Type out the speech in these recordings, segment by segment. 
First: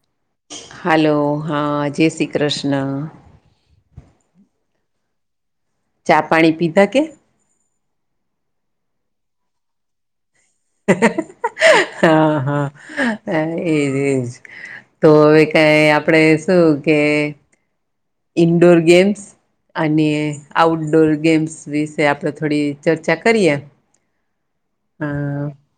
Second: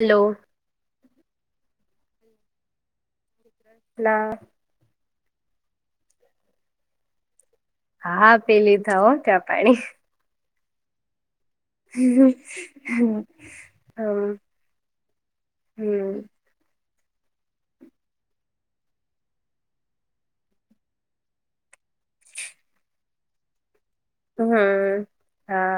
Hello hello, હા જય શ્રી કૃષ્ણ ના ચા પાણી પીધા કે હા, પીલીધા હો, ક્યાં પાણી. હમ હા, હા એજ, એજ હમ તો હવે કઈ, આપણે શું કે ઇન્ડોર ગેમ્સ. અને આઉટડોર ગેમ્સ વિશે આપણે, થોડી ચર્ચા કરીએ. હમ હા,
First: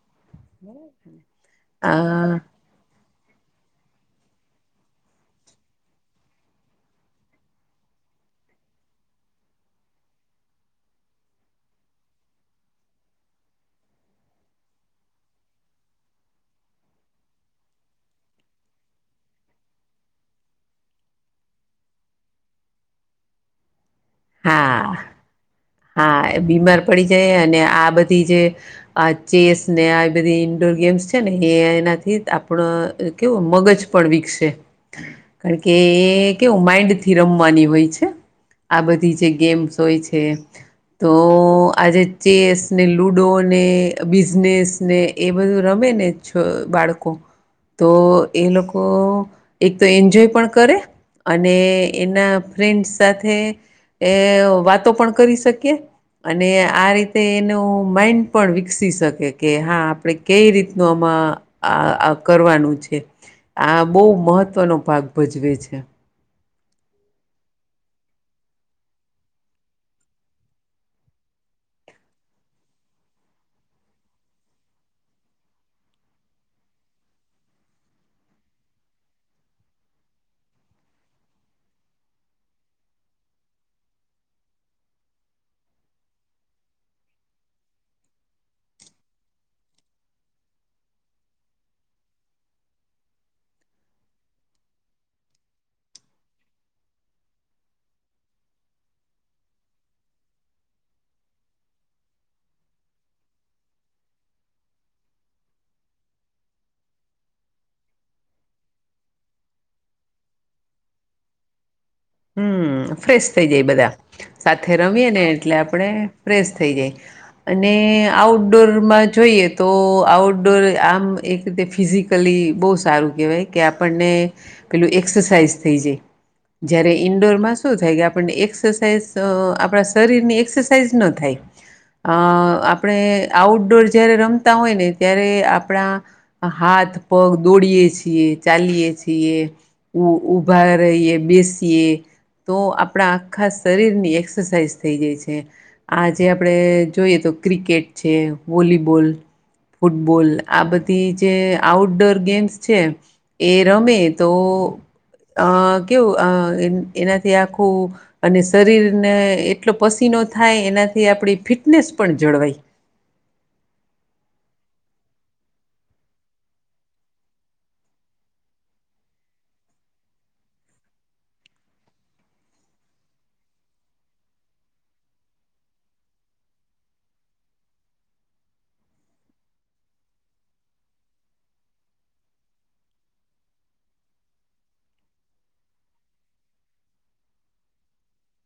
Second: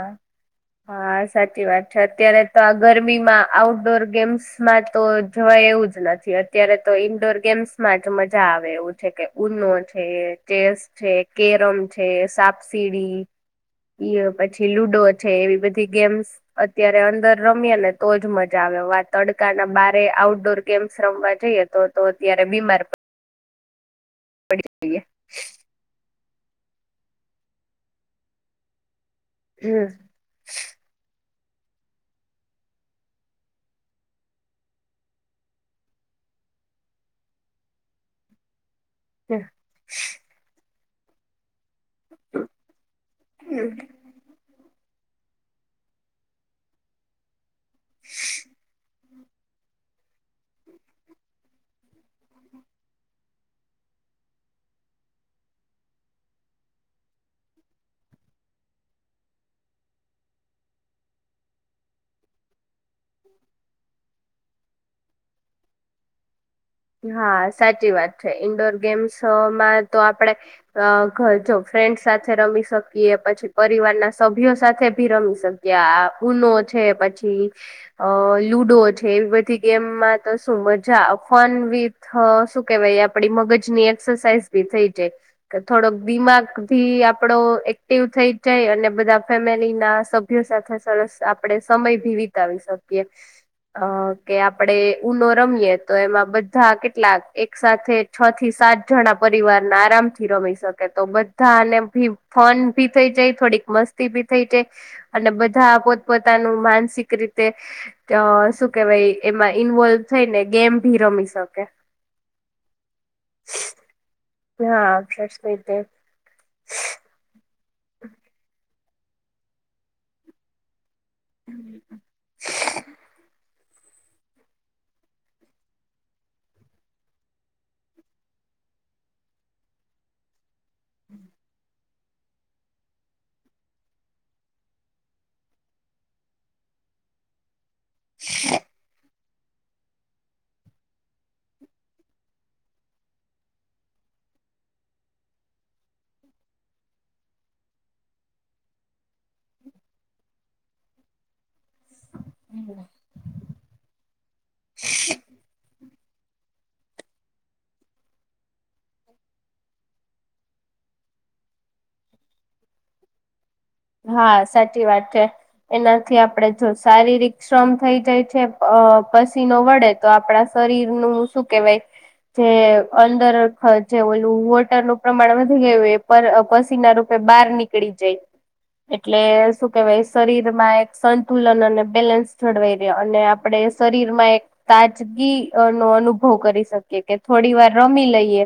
હા સાચી વાત છે. અત્યારે આ તો આ ઘર મા આઉટડોર ગેમ્સમા, તો જવાય એવું જ નથી અત્યારે તો ઇન્ડોર ગેમ્સ માં જ મજા આવે એવું છે, કે નો છે, ચેસ છે, કેરમ છે સાપસીીડી ઈ પછી લુડો છે, એવી બધી ગેમ્સ અત્યારે અંદર રમ્યા ને તોજ મજા આવે તડકા ના બારે આઉટડોર ગેમ્સ, રમવા જઈએ, તો તો અત્યારે બીમાર પડ હા, હા બીમાર પડી જાય, અને આ બધી જે આ ચેસને, હમ આ બધીઇન્ડોર ગેમસ ને એ એનાથી આપણ, કેવો મગજ પણ વિકસે કારણ કે એ કેવું માઇન્ડ થી રમવાની હોય છે આ બધી બધી જે ગેમ્સ હોય છે તો આજે ચેસ ને લૂડો ને બિઝનેસ ને એ બધું રમે ને બાળકો તો એ લોકો એક તો એન્જોય પણ કરે અને એના ફન્ડ સાથે. એ વાતો પણ કરી શકીએ અને આ રીતે એનું માઈન્ડ પણ વિકસી શકે કે હા આપડ કેઈ રીત ન અમર આ કરવાનું છે આ બહુ મહત્વનો ભાગ ભજવે છે હા સાચી વાત છે ઈન્ડોર ગેમ્સમાં તો આપડે જો ફ્રેન્ડ સાથે રમી શકીએ પછી પરિવારના સભ્યો સાથે ભી રમી શકીએ આ ઉનોજ છે પછી અ લુડો છે એવી બધી ગેમમાં તો શું મજા વિથ શ કેવાય આપ મગજની એક્સરસાઝી થઈ જાય થોડક ક ભી આપડો એક્ટિવ થઈ જાય અને બધા ફેમિલી ના સભ્યો સાથે સરસ આપણે સમય ભી વિતાવી શકીએ કે આપડે ઉનો રમીએ તો એમાં બધા કેટલાક એક સાથે છ થી સાત જણા પરિવાર ના આરામ થી રમી શકે તો બધાને ભી ફન ભી થઈ જાય થોડીક મસ્તી ભી થઈ જાય અને બધા પોતપોતાનું માનસિક રીતે શું કેવાય એમાં ઇન્વોલ્વ થઈને ગેમ ભી રમી શકે હમ ફ્રેશ થઈ જાય બધા સાથે હા રમીએ ને એટલે આપણે ફ્રેશ થઈ જાય અને આઉટડોરમાં જોઈએ તો આઉટડોર આમ એક રીતે ફિઝિકલી બહુ સારું કેહેવાય કે આપણને પેલું એક્સરસાાઈઝ થઈ જાય જય્યારે ઈન્ડોરમાં શું થાય કે આપણને એક્સરસાઇઝ આપણા શરીરની એક્સ તે જ ના થાય અ આપણે આઉટડોર જયારે રમતા હોય ને ત્યારે આપણા હાથ પગ દોડીએ છીએ ચાલીય છીએ ઉઊભા રહીએ બેસ તેે તો આપણા આખા શરીરની એક્સરસાઇઝ થઈ જાય છે આ જે આપણે જોઈએ તો ક્રિકેટ છે વોલીબોલ ફૂટબોલ આ બધી જે આઉટડોર ગેમ્સ છે એ રમે તો અ કેવું એનાથી આખું અને શરીરને એટલો પસીનો થાય એનાથી આપ ફીટ ફટનેસ પણ જળવાઈ હા સાચી વાત છે એનાથી આપણેે જો શારીરિક શ્રમ થઈ જાય છે અ પસીનો વડે તો આપડા શરીર નું શું કેવાય જે અંદર જે ઓલું વોટરનું પ્રમાણ વધી ગયું એ પસીના રૂપે બહાર નીકળી જાય એટલે શું કેવાય શરીર માં એક સંતુલન અને બેલેન્સ જળવાઈ રહે અને આપડે શરીર માં એક તાજગી નો અનુભવ કરી શકીએ કે થોડી વાર રમી લઈએ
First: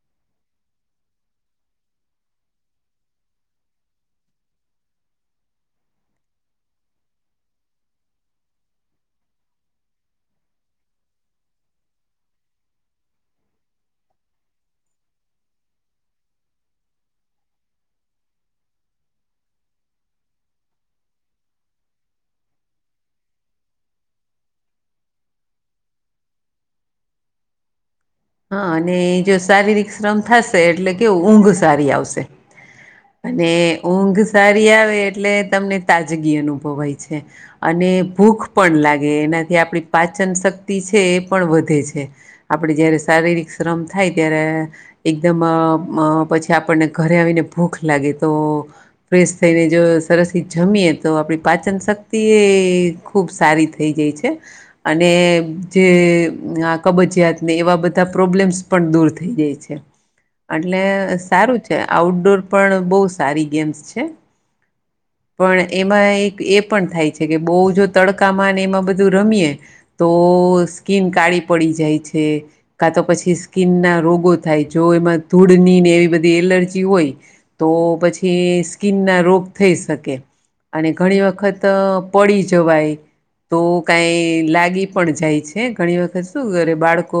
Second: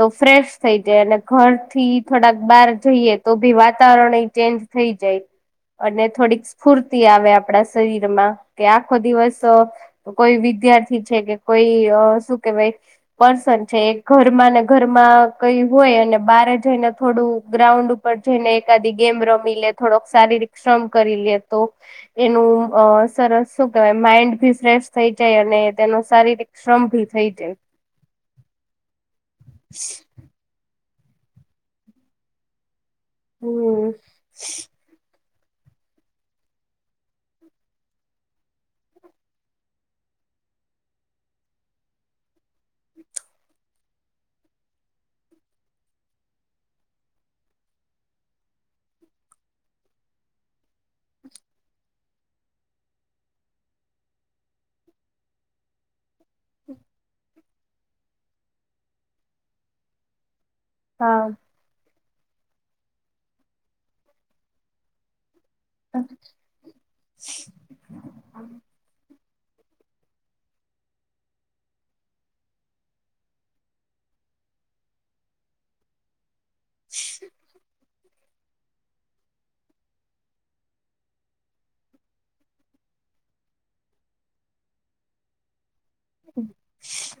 તો ફ્રેશ થઈ જાય અને ઘરથી થોડાક બહાર જઈએ તો ભી વાતાવરણ ચેન્જ થઇ જાય અને થોડીક સ્ફૂર્તિ આવે આપણા શરીરમાં કે આખો દિવસ કોઈ વિદ્યાર્થી છે કે કોઈ શું કેવાય પર્સન છે ઘરમાં ને ઘરમાં કઈ હોય અને બારે જઈને થોડું ગ્રાઉન્ડ ઉપર જઈને એકાદ ગેમ રમી લે થોડોક શારીરિક શ્રમ કરી લે તો એનું સરસ શું કેવાય માઈન્ડ ભી ફ્રેશ થઈ જાય અને તેનો શારીરિક શ્રમ ભી થઈ જાય હા અને જો શારીરિક શ્રમ થશે એટલે કેવું ઊંઘ સારી આવશે અને હમ ઊંઘ સારી આવે એટલે તમને તાજગી અનુભવાય છે, અને ભૂખ પણ લાગે એનાથી આપડી પાચન શક્ તે છે, એ પણ વધે છે, આપડે જય શારીરિક શ્રમ થાય, ત્યારે એકદમ પછી, આપણને ઘરે આવીને ભૂખ લાગે તો ફ્રેશ થઈને, જો સરસ થી, જમીએ તો આપડી પાચન શક્તિ એ ખુબ સારી થઈ જાય છે, અને જે કબજયાતને એવા બધા બધા પ્રોબ્લેમ્સ પણ દૂર થઈ જાય છે, એટલે હા સારું છે. આઉટડોર પણ બહુ સારી ગેમ્સ છે. પણ એમાં એક એ પણ થાય છે, કે બહુ જો તડકામાં એમાં બધું રમીએ તો સ્કીન કાળી પડી જાય છે. કા, તો પછી સ્કીિન ના રોગો થાય, જો એમાં ધૂળની ને એવી બધી. એલર્જી હોય, તો પછી સ્કીિનના રોગ થઈ, શકે અને ઘણી, વખત પડી જવાય તો કઈ લાગી પણ જાય છે. ઘણી વખત શું કરે બાળકો,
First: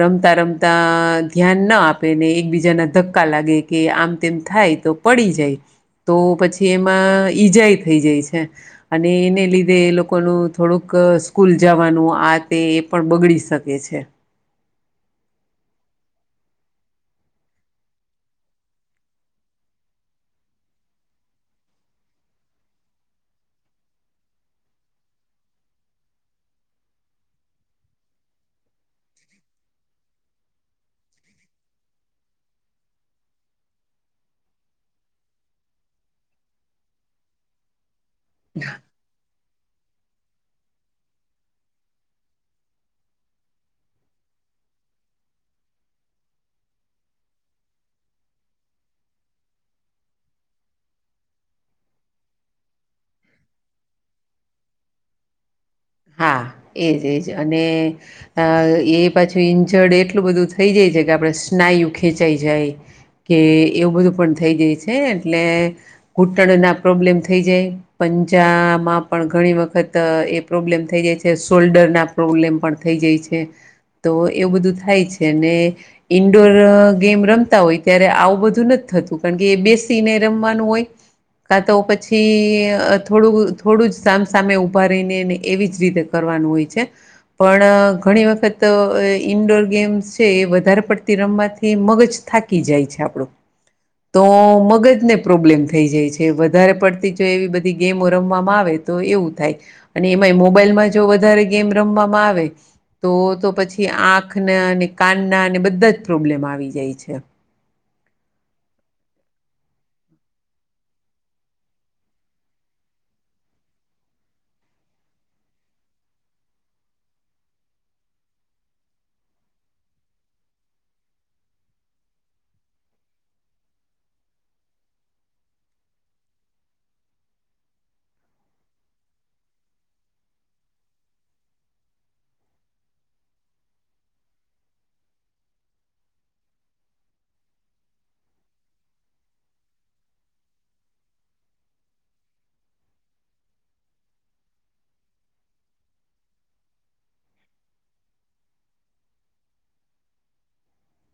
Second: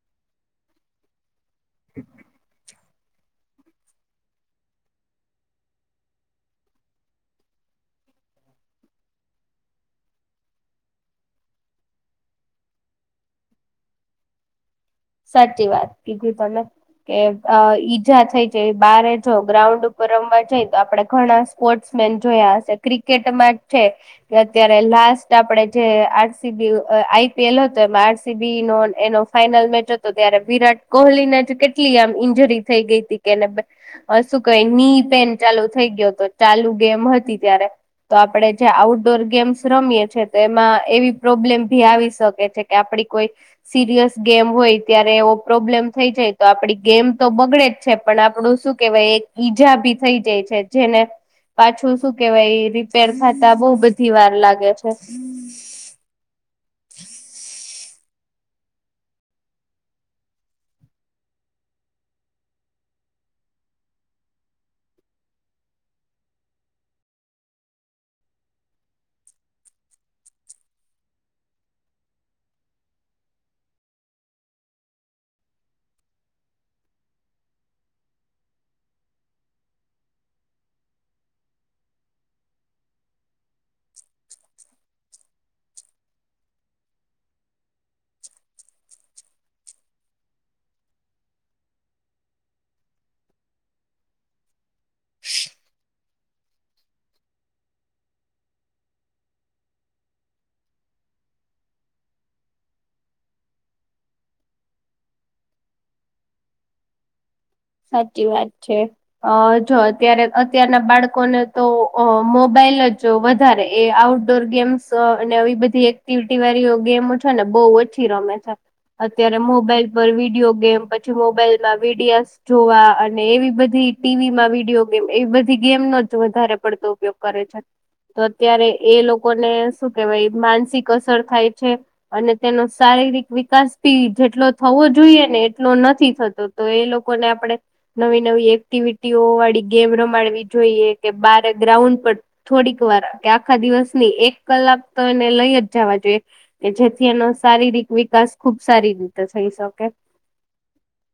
રમતા, રમતા ધ્યાનના આપે, ને એકબીજાના ધક્કા લાગે કે આમ તેમ થાય, તો પડી જાય તો પછી એમાં ઈજાઈ થઈ જાય છે. અને એને લીધે એ લોકોનું થોડુંક સ્કૂલ જવાનુ, આ તે એ પણ બગડી શકે છે. સાચી વાત કીધુ તમે કે ઈજા થઈ જાય, બારે જો ગ્રાઉન્ડ ઉપર રમવા જઈ, તો આપડે ઘણા સ્પોર્ટ્સ જોયા હશે, ક્રિકેટમાં જ છે કે અત્યારે લાસ્ટ આપણેે જે આરસીબી આઈપીએલ હતો, એ આરસીબી નો એનો ફાઈનલ મેચ હતો. તો ત્યારે વિરાટ કોહલીને જ કેટલી આમ ઈન્જરી થઈ ગઈ હતી, કેને શું ક ની ન ચાલુ થઈ ગયો, તો ચાલુ ગેમ હતી ત્યારે તો આપડે જે આઉટડોર ગેમ્ રમીએ છે, તો એમાં એવી પ્રોબ્લેમ ભી આવી શકે છે, કે આપડી કોઈ સિરિયસ ગેમ હોય. ત્યારે એવો પ્રોબ્લેમ થઈ જાય, તો આપણી ગેમ તો બગડે જ છે, પણ આપણું શું કહેવાય એક ઈજા. થઈ જાય છે, જેને પાછું શું કેવાય રીપેર ખાતા બહ બધી વાર લાગે છે. હા, એજ, એજ અને આ એ પાછુ ઈન્જર્ડ એટલું બધું થઈ જાય છે, કે આપણે સ્નાયુ ખેંચાઈ જાય કે એવું બધું પણ થઈ જાય છે, એટલે ઘૂંટણ ના પ્રોબ્લેમ થઈ, જાય. પંજામાં પણ ઘણી, વખત એ પ્રોબ્લેમ થઈ જાય છે, શોલ્ડર ના પ્રોબ્લેમ પણ થઈ જાય છે. તો એવું બધું થાય છેને, ઈન્ડોર ગેમ રમતા હોય ત્યારે આવું બધું નથી. થતું કારણ કે એ બેસીને રમવાનું, હોય કા, તો પછી થોડું થોડું જ સામસામે ઉભા રહીને નહી. એવી જ રીતે કરવાનું હોય છે, પણ ઘણી વખત ઇન્ડોર ગેમ્સ છે. વધારે પડતી રમવાથી મગજ થાકી જાય છે, આપણું. તો મગજને પ્રોબ્લેમ થઈ જાય છે, વધારે પડતી જો એવી બધી ગેમો રમવામાં આવે તો એવું થાય અને એમાંય મોબાઈલમાં જો વધારે ગેમ રમવામાં આવે. તો તો પછી આંખને અને કાનના અને બધા જ પ્રોબ્લેમ આવી જાય છે. સાચી વાત છે, અ જો અત્યારે અત્યારના બાળકોને તો મોબાઈલ પે જો વધારે એ આઉટડોર ગેમ્સ અને આવી બધી એક્ટિવિટી વાળી ગેમો છેો, ને બહુ બ ઓછી રમે છે, અત્યારે મોબાઈલ પર વિડીિયો ગેમ પછી મોબાઈલમા વિડીયસ જોવા અને એવી બધી ટીવીમા વિડીયો ગેમ એવી બધી ગેમનોો, જ વધારે પડતો ઉપયોગ કરે છે. [unintelligible] તો અત્યારે એ લોકોને શું કેહેવાય માનસિક અસર થાય છે, અને તેનો સારી શિક, વિકાસી જેટલો થવો જોઈએ ને એટલો નથી થતો, તો એ લોકો ને આપણે નવી, નવી એક્ટિવિટીઓ વાળી ગેમ રમાડવી જોઈએ, કે બારે ગ્રાઉન્ડ થોડીક, વાર કે આખા દિવસની એક કલાક તો એને લઈજ જવા જોઈએ, કે જેથી એનો શારીરિક વિકાસ ખુબ સારી રીતે થઈ, શકે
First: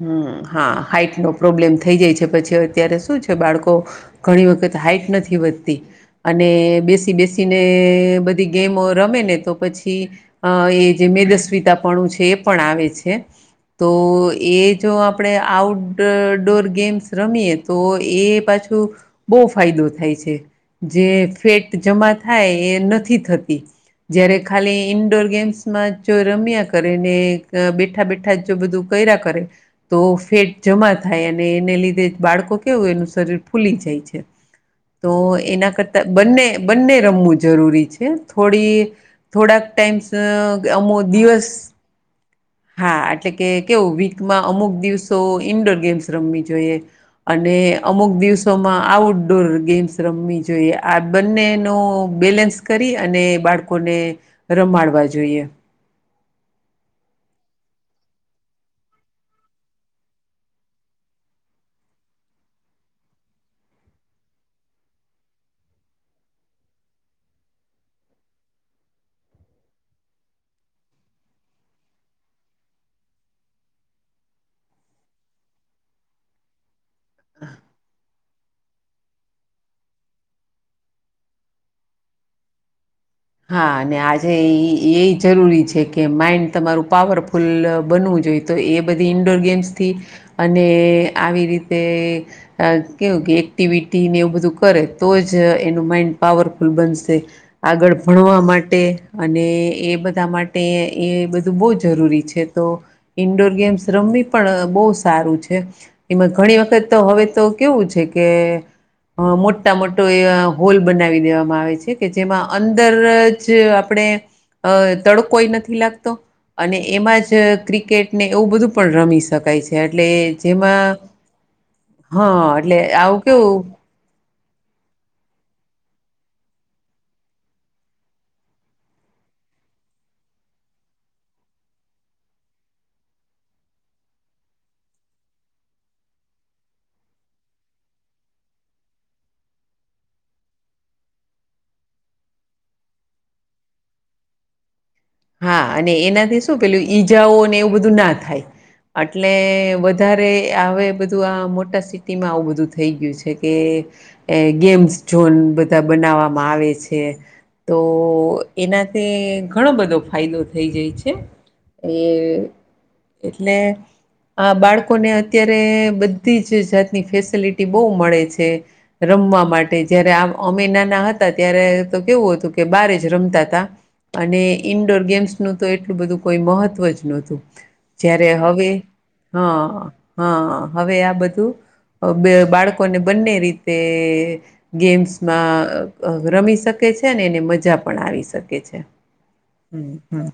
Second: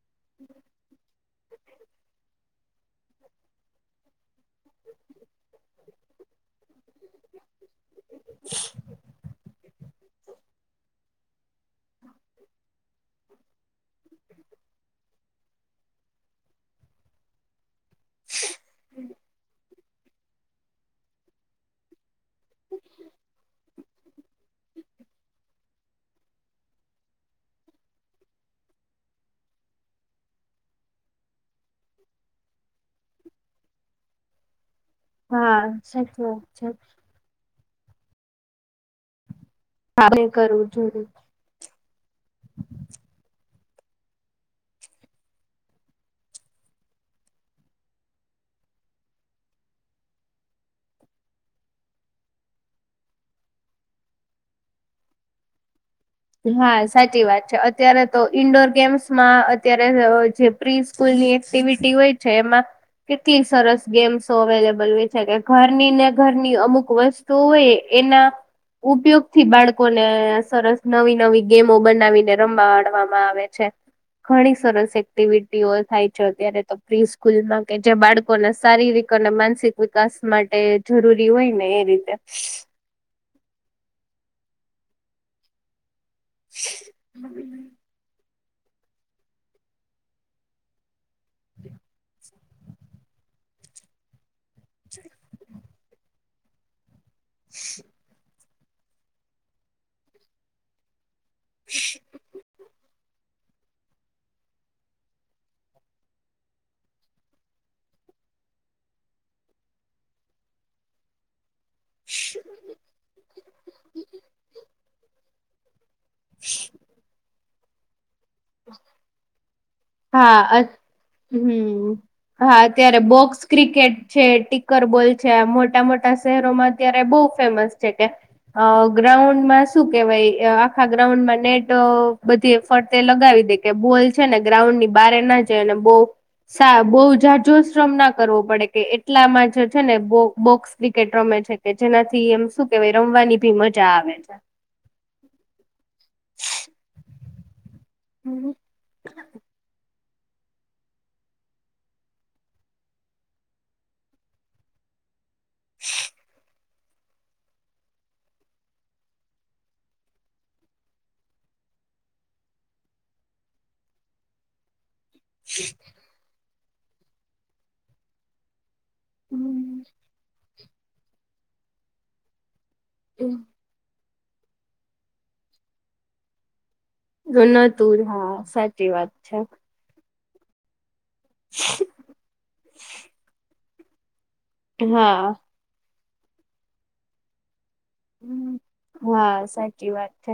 હમ, હા હાઈટ નો પ્રોબ્લેમ થઈ જાય છે, પછી અત્યારે શું છે બાળકો ઘણી વખત હાઈટ નથી વધતી અને બેસી, બેસીને બધી ગેમો રમે ને તો પછી એ જે મેદસ્વીિતાપણું છે, એ પણ આવે છે, તો એ જો, આપણે આઉટડોર ગેમ્સ રમીએ તો એ પાછું બહુ ફાયદો થાય છે, જે ફેટ જમા થાય, એ નથી થતી જયારે ખાલી ઈન્ડોર ગેમ્સમાં જો રમ્યા કરે ને બેઠા, બેઠા, જો બધું કર્યા ક કરે તો ફેટ જમા થાય અને, એને લીધે બાળકો કેવું એનું શરીર ફૂલી જાય છે. તો, હા એના કરતાં સાચી બંને વાત છે. બંને રમવું જરૂરી છે થોડી થોડાક ટાઈમ્સ હા કરવું અમુ જોઈએ. દિવસ હા, એટલે કે કેવું વીકમાં અમુક દિવસો ઈન્ડોર ગેમ્સ રમવી જોઈએ અને, અમુક દિવસોમાં આઉટડોર ગેમ્સ રમવી જોઈએ આ બંને નુ બેલેન્સ કરી, અને બાળકોને રમાડવા જોઈએ હા સાચી વાત છે, અત્યારે તો ઈન્ડોર ગેમ્સમાં અત્યારે જે પ્રિ સ્કૂલ ની એક્ટિવિટી હોય છે, એમાં કેટલી સરસ ગેમ્સ અવેલેબલ હોય છે, કે ઘરની ને ઘરની અમુક વસ્તુ હોય એના ઉપયોગ થી, બાળકોને સરસ નવી, નવી ગેમો બનાવીને રમવાડવામાં આવે છે. ઘણી સરસ એક્ટિવિટીઓ થાય છે, અત્યારે તો પ્રિ સ્કૂલમાં કે જે બાળકોને સારી રીત અને, માનસિક વિકાસ માટે જરૂરી હોય ને એ રીતે હા, અને આજે એ જરૂરી છે. કે માઇન્ડ, તમારું પાવરફુલ બનવું જોઈ તો એ બધી ઇન્ડોર ગેમ્સથી, અને આવી રીતે કેવું કે એક્ટિવિટી ને એવું બધું કરે તો, જ એનું માઇન્ડ પાવરફુલ બનશે આગળ ભણવા માટે અને, એ બધા માટે એ બધું બહુ જરૂરી છે, તો ઈન્ડોર ગેમ્સ રમવી પણ બહ સારું છે, એમાં ઘણી વખત તો હવે તો કેવું છે કે મોટા, મોટો એ હોલ બનાવી દેવામાં આવે છે, કે જેમાં અંદર આપણે તડકોય નથી લાગતો, અને એમાં જ ક્રિકેટ ને એવું બધું પણ રમી શકાય છે, એટલે હા જેમાં હમ હા એટલે અત્યારે આવું બોક્સ કેવું ક્રિકેટ છે, ટીકર બોલ મોટા, મોટા શહેરોમાં અત્યારે બહ ફેમસ છે, કે ગ્રાઉન્ડમાં શું કેવાય એ આખા ગ્રાઉન્ડ માં, નેટ બધી ફરતે લગ ગાવી દે કે બોલ છે, ને ગ્રાઉન્ડ ની બારે ના જાય અને બો સા બહુ જાજો શ્રમ ના કરવો પડે કે એટલામાં જે છે, ને બોક્સ ક્રિકેટ રમે કે જેનાથી, એમ શું કેવાય રમવાની બી મજા આવે છે. હ હા, અને એનાથી શું પેલું ઈજાઓ અને એવું બધું ના થાય એટલે વધારે હ બધું આ મોટા સિટીમાં, આવું બધું થઈ ગયું છે કે ગેમ્સ દોન બધા બનાવવામાં આવે છે, તો એનાથી ઘણો બધો ફાયદો થઈ જાય છે, એ એટલે આ બાળક લોકોને અત્યારે, બધી જ જાતની ફેસિલિટી બહુ મળે છે રમવા માટે જયારે આ અમે નાના હતા, ત્યારે તો કેવું હતું કે બારે જ રમતા હતા અને, ઇન્ડોર ગેમ્સ નું તો એટલું બધું કોઈ મહત્વ જ નહતું, નતું જ્યારે હા હવે સાચી વાત છે હા હા, હવે આ બધું બાળકોને બંને રીતે હા. ગેમ્સમાં રમી શકે છે, ને એને મજા પણ, આવી શકે છે. હમ ચીવાત હમ છે,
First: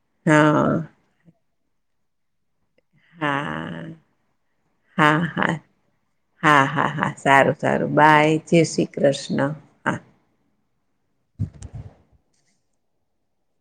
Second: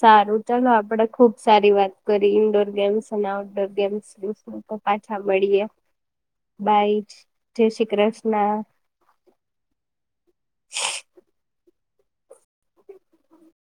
સારું હા ચાલો આપડે ખુબ સારી વાત કરી ઇન્ડોર ગેમ્સ અને આઉટડોર હા ગેમ્સશું, તો હા પાછા હા મળીએ હા, હા, બાય હા સારું, જય શ્રી સારું બાય, કૃષ્ણ. જય શ્રી કૃષ્ણ, હા. [unintelligible] હ